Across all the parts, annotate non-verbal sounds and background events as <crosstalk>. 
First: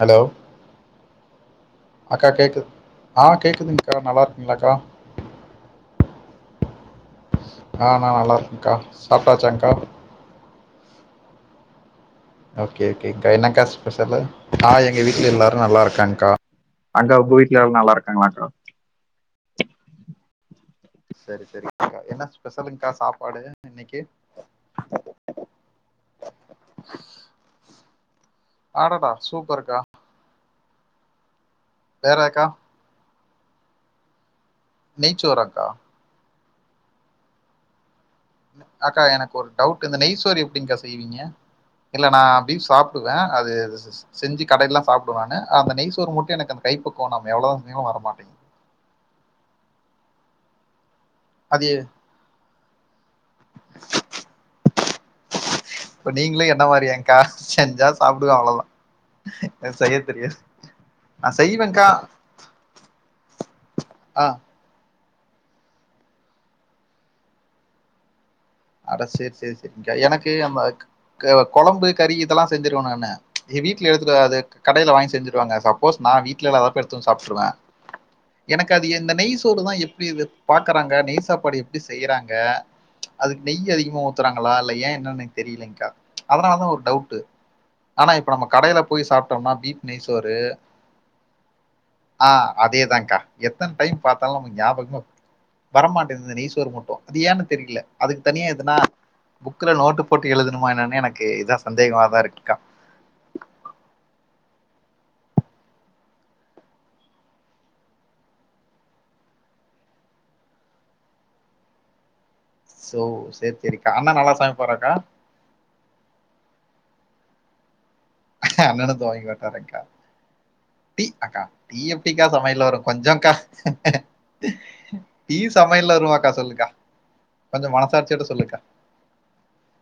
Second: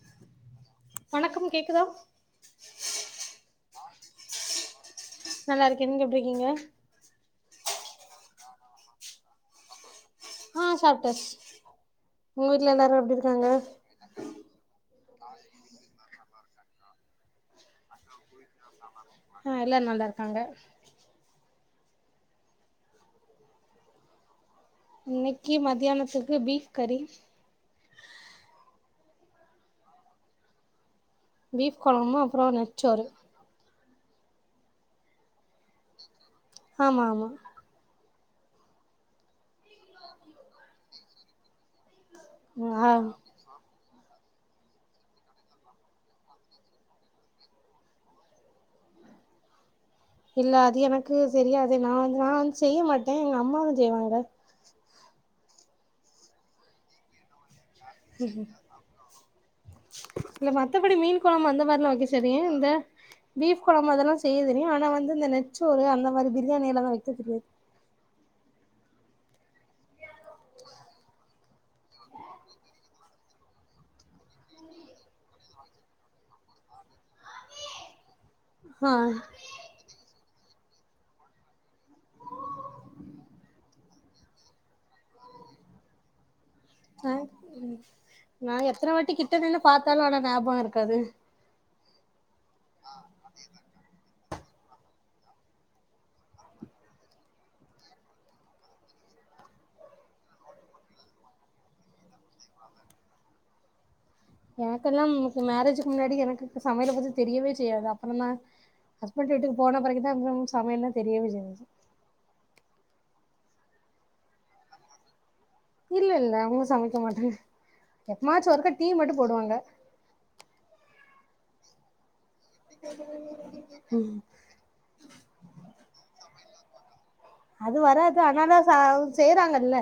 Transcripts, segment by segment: Hello வணக்கம் கேக்குதா அக்கா கேக் ஆ கேக்குதுங் கா நல்லா இருக்கிங்ளாக்கா நல்லாருக்கே நீங்க எப்டிருக்கீங்க ஆ நா நல்லாருக்கங்க்கா சாப்டாச்சாங்க்கா ஆ சாப்ட்டாச்சு உங்க வீட்ல ஓகே எல்லாரு எப்டி ஓகேங்கக்கா இருக்காங்க என்னங்கக்கா ஸ்பெஷலு ஆ எ எங்க வீட்ல எல்லாரு நல்லாருக்காங்கக்கா அங்க உங்க வீட்ல எல்லாரு நல்லாருக்காங்களாக்கா ஆ எல்லாரு நல்லா இருக்காங்க செரி செரி்ங்க்கா என்ன ஸ்பெஷலுங்கக்கா சாப்பாடு இன்னக்கி இன்னக்கி மதியானத்துக்கு பீஃப் கறி அடடா சூப்பருக்கா பீஃப் கொழம்பு அப்பறோ நெய்ச்சோறு நெய்ச்சோறாக்கா ஆமா ஆமா அக்கா எனக்கொரு டவுட்டு இந்த நெய்சோறு எப்டிங்க்கா செய்வீங்க இல்ல நா பீஃப் ஆ சாப்டுவே அது அது சிஸ் செஞ்சு கடைலலா சாப்டுவா நானு அந்த நெய்சோறு மட்டு எனக்கு அந்த கைப்பக்குவொ நம்ம எவ்ளோ தா செஞ்சாலு வரமாட்டெங்கிது இல்ல அது எனக் கு தெரியாதே நா வந்து நா வந் செய்ய மாட் டே எங்க அம்மாதாஞ் செய்வாங்க அப்ப நீங்களு என்ன மாரியாங்க்கா செஞ்சா சாப்டுவே அவ்ளோதா எனக்கு செய்ய தெரியாது இல்ல மத்தப்படி மீன் நா கொழம்பு அந்த செய்வேங்க்கா மாரிலா வக்க செரியு இந்த பீஃப் கொழம்பு அதெல்லா ஆ செய்ய தெரியு ஆனா வந் து இந்த நெச்சோறு அந்த மாரி பிரியாணி எல்லாலா வக்க தெரியாது அட சேர் சேர் செரி்ங்க்கா எனக் கு <unintelligible> குழம்பு கறி இதெல்லாம் செஞ்சிருவ நானு ச் எங்க வீட்ல எடுத்துவ அது கடேல வாங்கி செஞ்சிருவாங்க சப்போஸ் நான் வீட்ல இல்லாதப்ப எடுத்து வந்து சாப்ட்றுவேன் எனக்கு அது ஆ இந்த நெய் சோறு தா எப்படி இது பாக்குறாங்க நெய் சாப்பாடு எப்பிடி செய்யறாங்க அதுக்கு நெய் அதிகமா ஊத்துறாங்களா இல்ல ஏ என்ன எனக்கு தெரியலங்க்கா அதனால தான் ஒரு ஆ டவுட்டு ஆனா இப்ப நம்ம நா கடேல எத்தன போய் வாட்டி கிட்ட சாப்ட்டோம்னா நின்னு பீப் பாத்தாலு ஆனா நெய்சோரு ஞாபகோ இருக்காது ஆஹ் அதேதான்கா எத்தன டைம் பாத்தாலு நமக்கு ஞாபகமே வர மாட்டேதுது நெய்சோறு மட்டும் அது ஏன்னு தெரியல அதுக்கு தனியா எதுனா புக்ல நோட்டு போட்டு எழுதணுமா என்னன்னே எனக்கு இதா சந்தேகமாதா இருக்குக்கா எனக்கெல்லாம் க்கு மேரேஜுக்கு முன்னாடி எனக்கு சமையல பத்தி தெரியவே செய்யாது அப்புறந்தா ஹஸ்பண்ட் வீட்டுக்கு போன பிறகுதா அப்புறம் சமையல் எல்லா தெரியவே செஞ்சு சோ சரி சரிக்கா அண்ணா நல்லா சமைப்பாறாக்கா இல்ல இல்ல அவங்க சமைக்க மாட்டாங்க எப்பமாச்சு ஒருக்கா டீ அண்ணன்ன த மட்டு வாங்கி போடுவாங்க வட்டாரேக்கா டீ அக்கா டீ எப்படி எங்கக்கா சமையல வரும் கொஞ்சோ கா டீ சமைக் ல்ல வருவாக்கா சொல்லுக்கா கொஞ்சம் அது வராது மனசாட்சியோட ஆனா சொல்லுக்கா தா ச செய்றாங்கல்ல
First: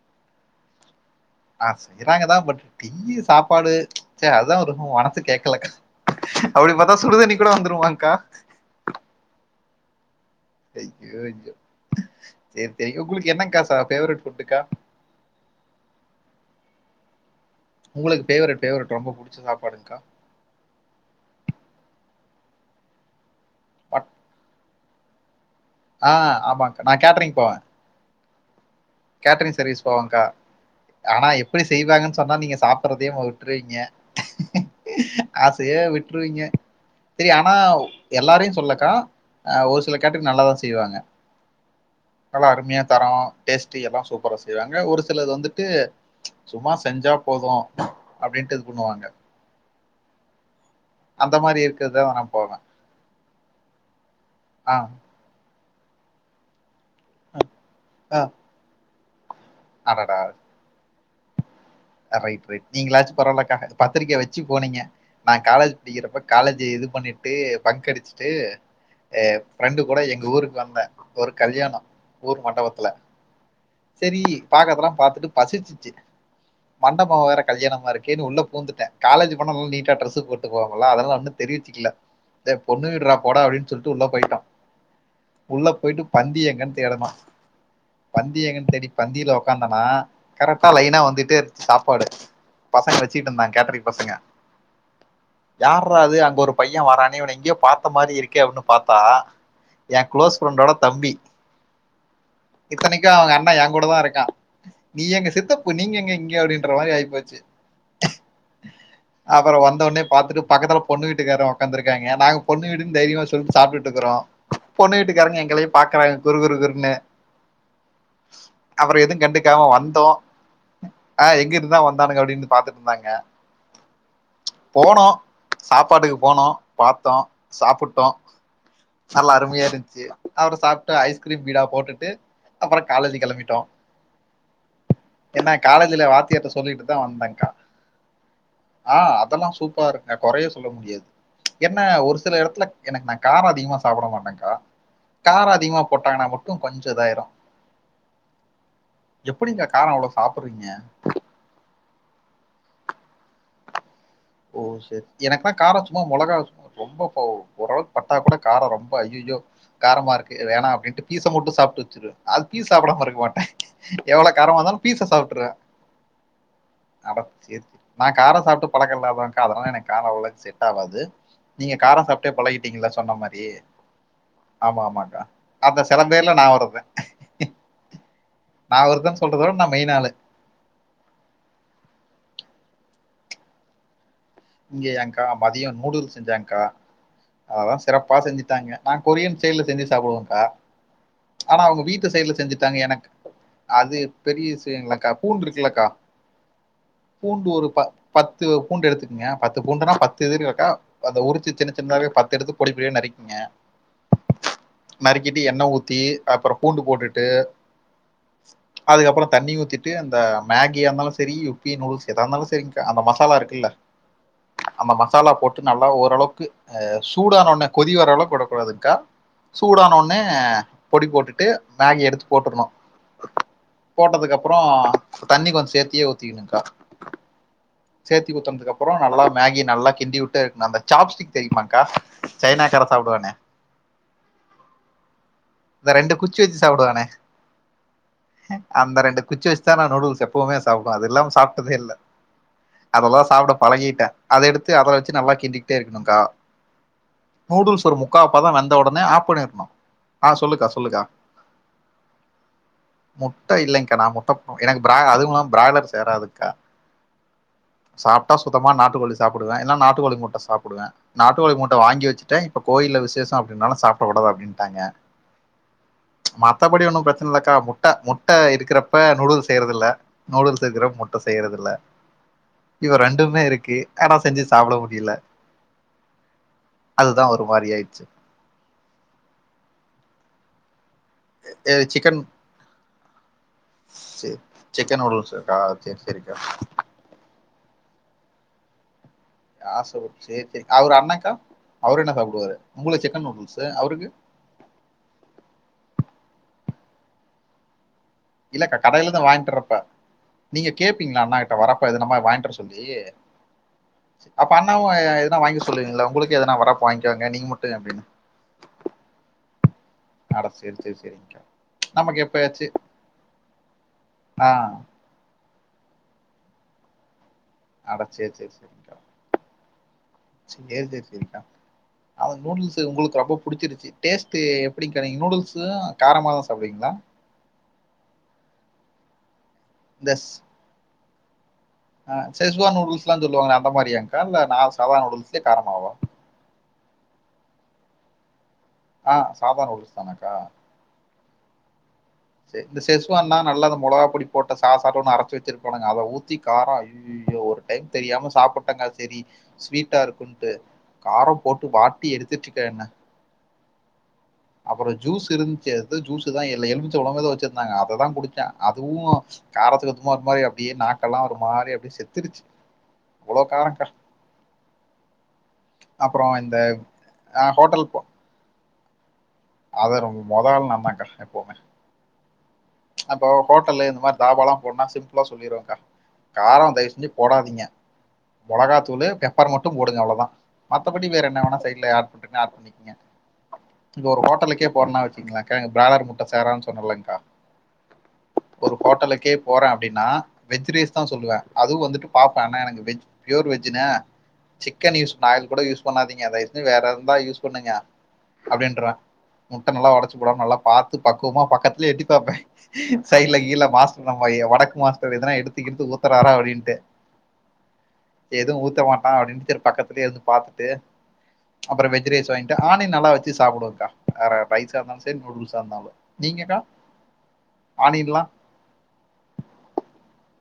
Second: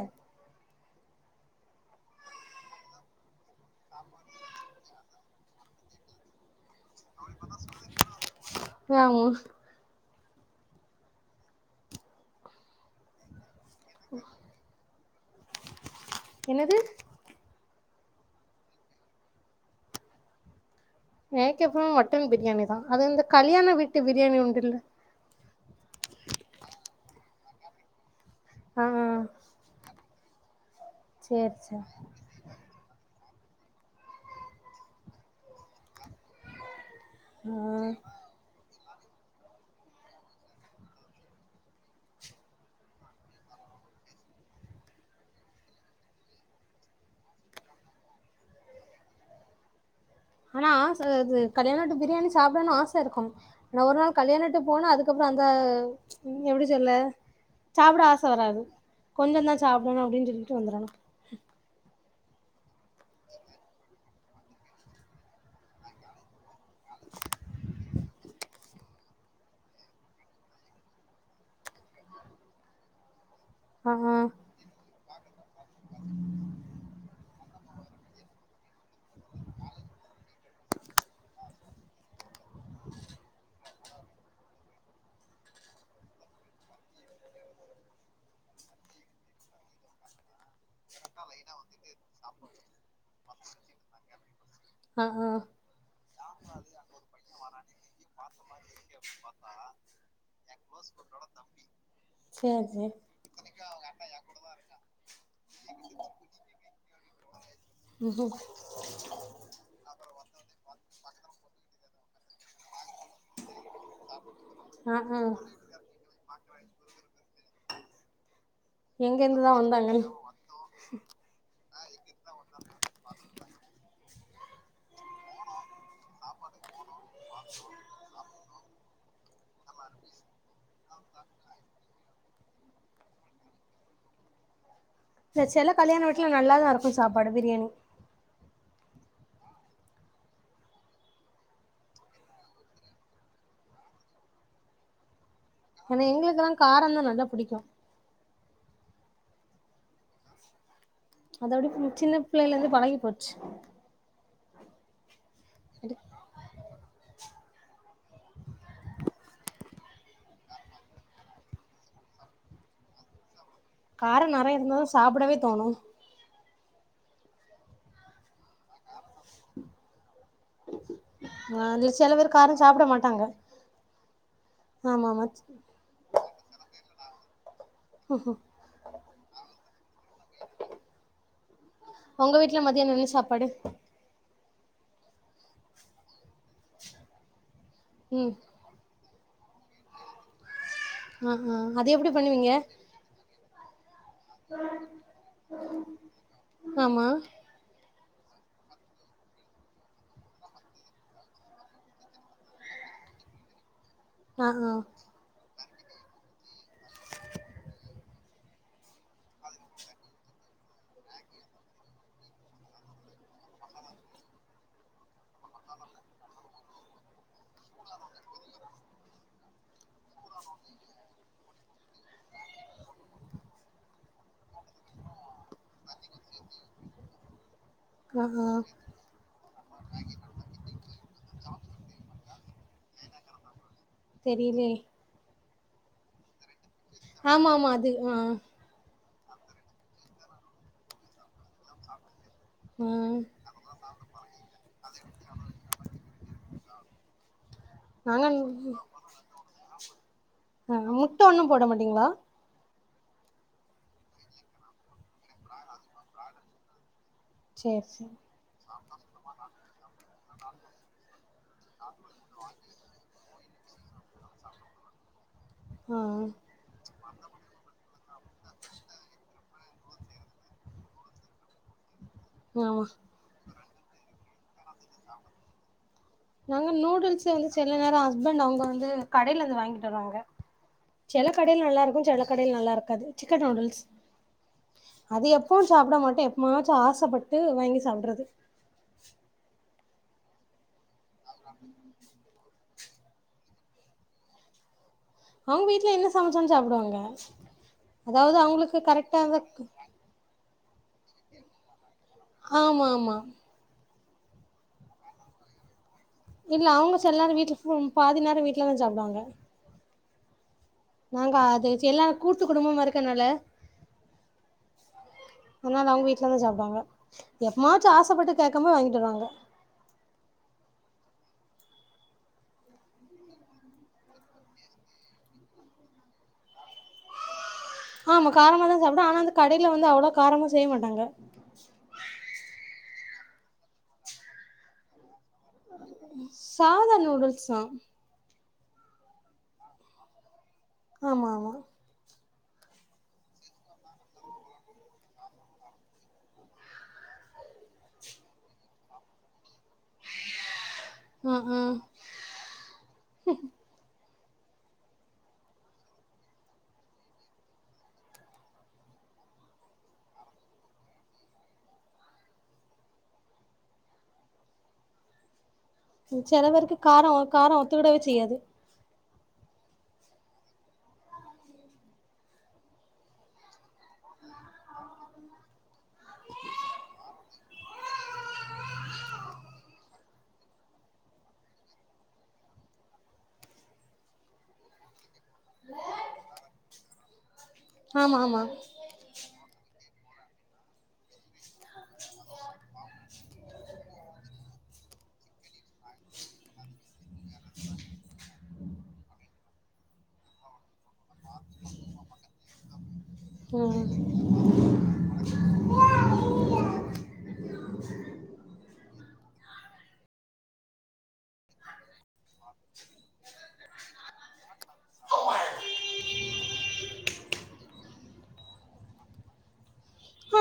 ஆஹ் செய்யறாங்கதா பட் டீ சாப்பாடு சரி அதுதா ஒரு மனசு கேக்கலக்கா அப்படி பா அதான் சுடுதண்ணி கூட வந்துருமாங்க்கா ஆமா ஐயோ ஐயோ சரி சரி உங்களுக்கு என்னங்க்கா ப ஃபேவரட் ஃபுட்டுக்கா என்னது உங்களுக்கு ஃபேவரெட் ஃபேவரெட் ரொம்ப புடிச்ச சாப்பாடுங்க்கா எனக்கெப்பு மட்டன் பிரியாணி தா அது வந்து கல்யாண வீட்டு பிரியாணி உண்டுல ஆஹ் ஆமாக்கா நான் கேட்ரீங் போவேன் ஆ ஆ கேட்டரிங் சர்வீஸ் போவாங்க க்கா ஆனா சேரி எப்படி சேரி செய்வாங்கன்னு சொன்னா நீங்க சாப் <unintelligible> வுட்டுருவீங்க ஆசையே விட்டுருவீங்க சரி ஆனா ஆ எல்லாரையு சொல்ல கா ஒரு சில கேட்டரிங் நல்லாதா செய்வாங்க நல்லா அருமையா தரமா டேஸ்ட்டி எல்லாம் சூப்பரா செய்வாங்க ஒரு சிலது வந்துட்டு ச் சும்மா செஞ்சா போதும் அப்டின்ட்டு இது பண்ணுவாங்க ஆனா ஆச அந்த அது மாரி கல்யாணத்து இருக்கிறது தான் பிரியாணி நான் போவேன். சாப்பிடனு ஆச இருக்கும் நா ஒரு நாள் கல்யாணத்துக்கு ஆ, போனா அதுக்கப்புற அந்த நீங்க எப்படி சொல்லு சாப்பிட ஆ ஆச வராது கொஞ்சோ தா சாப்படணு அடடா! அப்டின்னு சொல்லிக்கிட்டு வந்துறனு ரைட் ரைட் நீங்களாச்சு பரவாயில்லக்கா பத்திரிக்க வச்சி போனீங்க நா காலேஜ் படிக்கிறப்ப காலேஜ் இது பண்ணிட்டு பங்கடிச்சுட்டு எ ஃப்ரெண்டு கூட எங்க ஊருக்கு வந்தே ஒரு கல்யாண ஊர் மண்டவத்துல ஆ ஆ செரி பாக்கறதெல்லா பாத்து ட்டு பசிச்சிச்சி மண்டப வேற கல்யாணமா இருக்கேன்னு உள்ள பூந்துட்டே காலேஜ் போனா நல்லா நீட்டா ட்ரெஸ்ஸு போட்டுட்டு போவாங்களா அதனால ஒன்னு தெரிவிச்சிக்கல டே பொண்ணு வீடுறா போடா அப்டின்னு சொல்ட்டு உள்ள போயிட்டோ உள்ள போயிட்டு பந்தி எங்கன்னு தேடுனோ பந்தி எங்கன்னு தேடி பந்தியில உக்காந்துன்னா கரெக்ட்டா லைன்னா வந் ந்தட்டேர் சாப்பாடு பசங்க வச்சுட்டு இருந்தாங்க கேட்டரிங் பசங்க ஆ ஆ யார்ரா அது அங்க ஒரு பைய வரானே எங்கயோ பாத்த மாரி இருக்கே அப்டின்னு பாத்தா ஏ க்ளோஸ் ஃரெண்டோட தம்பி சேரி சேரி இத்தனைக்கு அவங்க அண்ணா ஏ கூட தா இருக்கா நீ எங்க சித்தப்பு நீங்க <unintelligible> இங்க அப்டின்ற மாரி ஆயிப்போச்சு ம்ஹும் அப்பற வந்தவொனே பாத்துட்டு பக்கத்துல பொண்ணு விட்டு க்கார உக்காந்துருக்காங்க நாங்க பொண்ணு வீடு தைரியமா சொல்ட்டு சாப்ட்டுட்டு இருக்குறோ ஆ பொண்ணு ஆ விட்டுக்காரங்க எங்களையே பாக்குறாங்க குறுகுறு குறுன்னு அப்றோ எதுவூ எங்க இருந்துதா கண்டுக்காம வந்தாங்கன்னு வந்தோ ஆ எங்கிட்டுதா வந் தானுங்க அப்டின்னு பாத்துட்ருந்தாங்க போனோ சாப்பாட்டுக்கு போனோ பாத்தோ சாப்பிட்டோ நல்லா அருமையா இருந்துச்சு அப்றோ சாப்ட்டு ஐஸ்கிரீம் பீடா போட்டுட்டு அப்றோ காலேஜி கெளம்பிட்டோ இந்த என்னா செல காலேஜ்ல கல்யாண வீட்ல வாத்தியார்ட நல்லாதா சொல்லிட்டுதா இருக்கு சாப்பாடு வந்தேங்க்கா பிரியாணி ஆ அதெல்லா சூப்பராருக்க கொறையே சொல்ல முடியாது என்ன ஒரு சில எடத்துலக் எனக்கு நா காரோ அதிகமா சாப்பிட மாட்டேங்க்கா காரோ அதிகமா ஆனா போட்டாங்னா எங்களுக்கெல்லா மட்டூ கொஞ்சோ காரந்தா இதாயிரூ நல்லா புடிக்கு எப்படிங்க காரோ அவ்ளோ சாப்புர்றீங்க அத அப்டி சின்ன பிள்ளைையிலேந்து பழகி போச்சு ஓ செரி எனக்கு நா கார சுமா முளகா ரொம்ப கோவ் ஓரளவுக் பட்டா கூட காரோ ரொம்ப அய்யியோ காரமாருக்கு வேணா அப்டின்ட்டு பீச மட்டூ சாப்ட்டு வச்சிருவ அது பீஸ் சாப்டாமருக்க மாட்டே காரோ எவ்ளோ நெறைய காரமார்ந்தாலூ இருந்தாதா பீச சாப்டவே சாப்டுர்வே தோணு அடப் செரி நா காரோ சாப்ட்டு பழக்கோ இல்லாத் வங்காலோ எனக்கு காரோ அவ்ளோ செட் ஆவாவ்து ஆ நீங்க அதுல காரோ சில சாப்ட்டே பேர் காரோ சாப்ட பழகிட்டீங்கல சொன்ன மாட்டாங்க மாரி ஆமா ஆமாங்க்கா அந்த செல பேர்ல நா ஒருத்த நா ஒருத்த சொல்றதோட நா மெயினாளு உங்க வீட்ல மதியானோ என்ன சாப்பாடு இங்கேயாங்க்கா மதியோ நூடூல்ஸ் செஞ்சாங் கா அததா சிறப்பா ம் செஞ்சுட்டாங்க நா கொரியன் ஸ்டைல்ல செஞ்சு சாப்டுவோங்க்கா ஆ ஆ ஆனா அவுங்க அது எப்டி வீட்டு சைடுல பண்ணுவீங்க செஞ்சுட்டாங்க எனக் அது பெரிய விஷயங்கில்லக்கா பூண்டு இருக்குலக்கா ஆமா பூண்டு ஒரு ப பத்து பூண்டு எடுத்து ங்க பத்து பூண்டுன்னா பத்து இது இருக்கா அத உரிச்சு சின்ன சின்னதாவே பத்து எடுத்து பொடிப்பொடியா நறிக்கிங்க ஆ ஆ நறுக்கிட்டு எண்ண ஊத் தி அப்றோ பூண்டு போட்டுட்டு அதுக்கப்றோ தண்ணி ஊத்திட்டு அந்த மேகியார்ந்தாலூ செரி யிப்பி நூடுல்ஸ் எதா இருந்தாலூ செரிங்க்கா அந்த மசாலா இருக்குல்ல அந்த மசாலா போட்டு நல்லா ஓரளவுக்கு சூடானோன்னே கொதி வரளவுக்கு ஒடக்கூடாதுங்க்கா சூடான ஒட்னே பொடி போட்டுட்டு மேகி எடுத்து போட்டுர்ணூ போட்டதுக்கப்றோ தண்ணி கொஞ்சோ சேத்தியே ஊத்திக்ணுங்க்கா அ ஆ பொலா மேகி நல்லா கிண்டி விட்டு அந்த சாப்ஸ்டிக் தெரியுமாங்க்கா சைனாக்கார சாப்டுவானே தெரிலே இந்த ரெண்டு குச்சி வச்சுச் சாப்டுவானே ஆமா ஆமா அது ஆ அந்த ரெண்டு குச்சி வச்சு தா நா நூடுல்ஸ் எப்வுமே சாப்டுவே அது இல்லாம சாப்ட்டதே இல்ல ஆ அதெல்லா சாப்ட அத எடுத்து அதல வச்சு நல்லா கிண்டிக்கிட்டே இருக்கணுங்கா நூடுல்ஸ் ஒரு நாங்க முக்காப்பதோ வெந்த உடனே ஆஃப் பண்ணிரணு ஆ முட்ட ஒண்ணும் போடமாட்டீங்களா முட்ட இல்லைங்கா நா முட்ட போ எனக்கு அதுமில்லாம பிராய்லர் சேராதுக்கா செரி செரி மா நாட்டுக்கோழி சாப்டுவே என்னா நாட் கோழி முட்ட சாப்டுவே நாட்டு கோழி முட்ட வாங்கி வச்சுட்டே இப்ப கோயில்ல விசேசம் நால சாப்படக்கூடாது அப்டின்ட்டாங்க ஆ ஆ மத்தபடி ஒண்ணு பிரச்ச லக்கா முட்ட முட்ட இருக்கிறப்ப நூடுல்ஸ் செய்யறது இல்ல நூடுல்ஸ் இருக்கிறப்ப முட்ட செய்யறது இல்ல ஆமா இருக்கு ஆனா செஞ்சு சாப்பட முடியல நாங்க அதுதா நூடுல்ஸ் ஒரு வந்து மாரி சில நேரம் ஆயிடுச்சு ஹஸ்பண்ட் அவங்க வந்து கடயில இருந்து வாங்கிட்டு வருவாங்க சில கடயில எ நல்லா இருக்கு சிக்கன் சில கடயில நல்லா இருக்காது சிக்கன் நூடுல்ஸ் செ சிக்கன் அது நூடுல்ஸ் இருக்கா எப்பவு சாப்பட சேரி மாட்டோ சேரிக்கா எப்பவாச்சு ஆசப்பட்டு வாங்கி சல்றது ஆசப்படு சேர் செரி அவரு அண்ணே அவரு என்ன சாப்புடுவாரு உங்களுக்கு சிக்கன் நூடுல்ஸ் அவருக்கு அவங்க வீட்டுல என்ன சமைச்சாலு சாப்பிடுவாங்க இல்லக்கா கடையில தா வாங்கிட்டுறப்ப நீங்க கேப்பீங்களா அண்ணாகிட்ட வரப் இது நம்ம வாங்கிட்டு வர சொல்லி ஆமா ஆமா அப்ப அண்ணாவு எதுனா வாங்கி சொல்லுவீங்களா உங்களுக்கு எதனா இல்ல வரப்ப அவங்க சில வாங்கிக்கோங்க நேரம் நீங்க மட்டும் வீட்டுல அப்படின்னு பாதி நேரம் வீட்லதா சாப்பிடுவாங்க அட சரி சரி நாங்க அது எல்லாரு கூட்டு குடும்பமா இருக்கனா ஆஹ் அதனால அவங்க வீட்ல தா சாப்டுவாங்க எப்பமாச்சு அட சரி ஆசப்பட்டு சரி கேக்கம்போ சரிங்கக்கா வாங்கிட்டு வருவாங்க அ நூடுல்ஸ் உங்களுக்கு ரொம்ப புடிச்சிருச்சு டேஸ்ட்டு எப்படிங்க்கா நீங்க நூடுல்ஸு காரமாதா சாப்பிடுவீங்களா ஆமா காரமா தா சாப்ட்டே ஆனா அந்த கடையில வந்து அவ்வளோ காரமா செய்ய மாட்டாங்க ஆ செச்வா நூடுல்ஸ் எல்லா சொல்லுவாங்க அந்த மாரியாங்க்கா இல்ல நா சாதா நூடுல்ஸ் சாதா நூடுல்ஸ் சாம் ஆ சாதா நூடுல்ஸ் தானாக்கா ஆமா ஆமா இந்த செஸ்வான்னா நல்லா இந்த மெளகா பொடி போட்ட சாஸாட்டோ ஒன்னு அரச்சு வச்சிருப்பானுங்க அத ஊத்தி காரம் ஐயயோ ஒரு டைம் தெரியாம சாப்பிட்டங்க செரி ஸ்வீட்டா இருக்குன்ட்டு ஆ காரம் ஆ போட்டு வாட்டி எடுத்துட்ருக்க என்ன அப்புறோ ஜூஸ் இருந்துச்சு ஜூஸ்தா எ எலுமிச்ச பழமோ எதோ வச்சிருந்தாங்க அததா குடிச்சே அதுவு காரத்துக்கு அதுமா ஒரு மாரி அப்படியே நாக்கெல்லா ஒரு மாரி அப்டியே செத்துருச்சு அவ்வளோ காரம்கா செல பேருக்கு காரம் காரம் ஒத்துக்கடவே செய்யாது அது ரொம்ப மொத ஆள் நான்தாக்கா எப்பவுமே அப்போ ஹோட்டல்ல இந்த மாரி தாபாலா போன்னுனா சிம்பிளா சொல்லிருவாங்க காரம் தயவு செஞ்சு போடாதீங்க மொளகாத்தூளு பெப்பர் மட்டும் போடுங்க அவ்வளோதா மத்தபடி வேற என்ன வேனா சைட்ல ஆட் பண்றீங்கன்னா ஆட் பண்ணிக்கீங்க இங்க ஒரு ஹோட்டலுக்கே போறனா பாத்திங்ளாங்க்கா ப்ராய்லர் முட்ட சேராதுன் சொன்னேலங்க்கா ஆமா ஆமா ஒரு ஹோட்டலுக்கே போறே அப்டின்னா வெஜ் ரைஸ் தா சொல்லுவே அதுவு வந்துட்டு பாப்பே ஆனா எனக்கு வெஜ் பியூர் வெஜ்ஜுண்ணே சிக்கன் யூஸ் நா கூட யூஸ் பண்ணாதீங்க தயவுசெய்து வேற இருந்தா யூஸ் பண்ணுங்க அப்படீன்ருவே முட்ட நல்லா ஒடச்சு போடாம நல்லா பாத் து பக்குவமா பக்கத்துலேயே எட்டி பாப்பே சைட்ல கீழ ம் மாஸ்டர் நம்ம வடக்கு மாஸ்டர் எதுனா எடுத்து கிடுத்து ஊத்துறாரா அப்டின்ட்டு எதுவு ஊத்த மாட்டா அப்டின்னு செரி பக்கத்துலயே இருந்து பாத்துட்டு அப்புறம் வெஜ் ரைஸ் வாங்கிட்டு ஆனியன் நல்லா வச்சு சாப்பிடுவங்க்கா வேற ரைஸா இருந்தாலு சரி நூடுல்ஸா இருந்தாலு நீங்கக்கா ஆனியன்லா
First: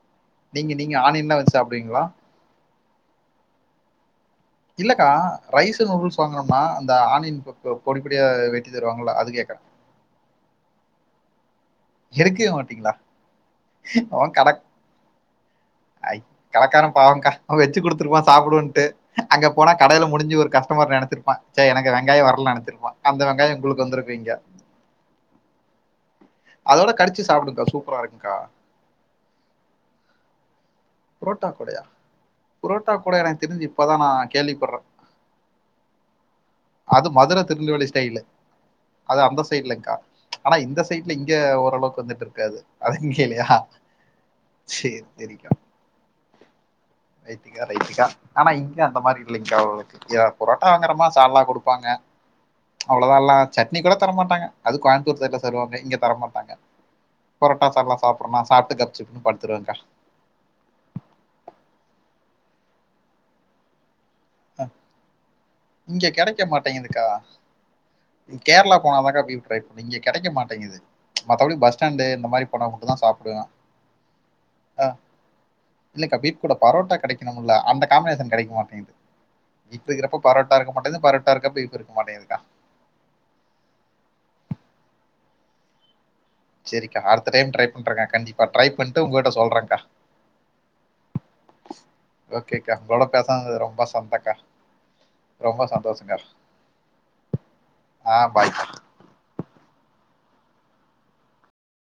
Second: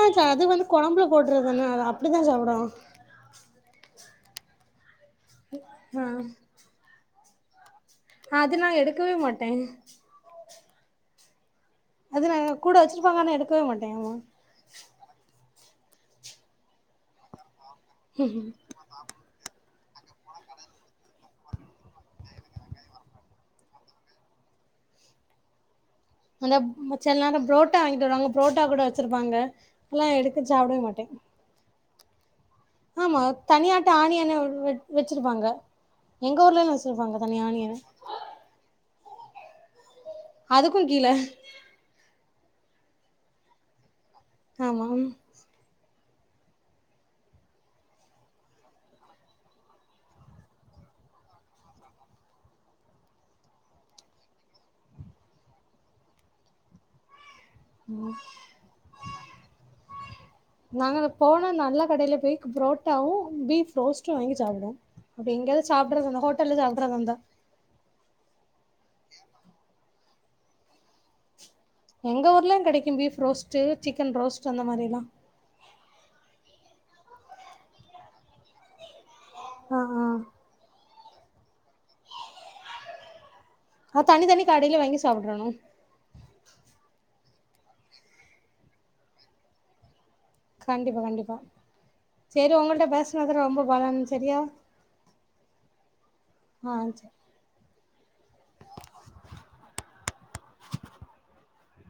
ஆ ச அது வந்து குழம்புல போட்றதுதானே அது அப்படித்தா சாப்பிடுவாங் இல்லக்கா ரைஸ் ஆ நூடுல்ஸ் வாங்கரோம்னா இந்த ஆனியன் இப்ப பொடிப்படியா அது நா வெட்டி தருவாங்களா எடுக்கவே அது மாட்டே கேக்கறே அது நாங்க கூட வச்சிருப்பாங்க ஆனா எடுக்கவே மாட்டே ஆமா அவன் கடை ஐ கடக்காரே பாவம்க்கா அவே வச்சு கொடுத்துருப்பா சாப்டுவன்ட்டு அங்க போனா கடையில முடிஞ்சு ஒரு கஸ்டமர் நெனச்சிருப்பா ச்ச எனக்கு வெங்காயம் வரல நெனச்சிருப்பா அந்த வெங்காயம் உங்களுக்கு வந்துருக்கு இங்க அந்த மிச்ச நேரம் புரோட்டா வாங்கிட்டு வருவாங்க இருக்குங்க்கா புரோட்டா கூட வச்சிருப்பாங்க எல்லா எடுக்க சாவ்டே மட்டே புரோட்டா கூடயா புரோட்டா கூட ஆமா எனக்கு தெரிஞ்சு தனியாட்ட இப்போதான் நான் ஆணியான கேள்விப்படுறேன் வச்சிருப்பாங்க எங்க ஊர்ல அது மதுரை திருல்லுவலி ஸ்டைலு அது அந்த சைடுலங்கா ஆனா இந்த அதுக்கு கீழ சைட்ல இங்க ஓரளவுக்கு வந்துட்டு இருக்காது அதுக்குங் கீழயா ஆமா சேரி சேரிக்கா ரைட்டுக்கா ரைட்டுக்கா ஆனா இங்க அந்த மாதிரி இல்லைங்கா இங்க பரோட்டா வாங்குறமா சால்னா கொடுப்பாங்க அவ்வளோதா எல்லா சட்னி கூட தரமாட்டாங்க அது கோயம்பத்தூர் சைட்ல தருவாங்க இங்க தரமாட்டாங்க பரோட்டா சால்னா சாப்பிடுறோம்னா சாப்பிட்டு காப்ச்சுப்புன்னு படுத்துருவேகா புரோட்டாவும் பீப் ரோஸ்ட் வாங்கி சாப்பட்ட அப் எங்காவது இங்க கிடைக்கா மாட்டேங்குதுக்கா கேரளா போனாதாங்க பீப் ரைட் இங்க கிடைக்க மாட்டேங்குது மற்றபடி பஸ் ஸ்டாண்டு இந்த எங்க மாதிரி ஊர்லயு போனா மட்டும் கெடைக்கு தான் பீஃப் சாப்பிடுவேன் ரோஸ்ட்டு, சிக்கன் ரோஸ்ட் அந்த மாரிலா இல்லக்கா பீட் கூட பரோட்டா கெடைக்கணும்ல அந்த காம்பினேஷன் கெடைக்க மாட்டேங்குது ஆ பீஃப் ஆ இருக்றப்போ இருக்கமாட்டுது பரோட்டா இருக்கப்போ பீஃப் இருக்க மாட்டேங்குதுக்கா அஹ் தனி தனி கடையில வாங்கி சாப்றணும் சரிக்கா அடுத்த டைம் ட்ரை பண்றேங்க கண்டிப்பா ட்ரை பண்ணி உங்கிட்ட சொல்றேங்கா கண்டிப்பா கண்டிப்பா செரி ஓகேக்கா உங்களிட்ட உங்களோட பேசனது பேசுனது ரொம்ப பல சந்தக்கா சரியா ரொம்ப ஆஹ் சரி ஆஹ் பாய்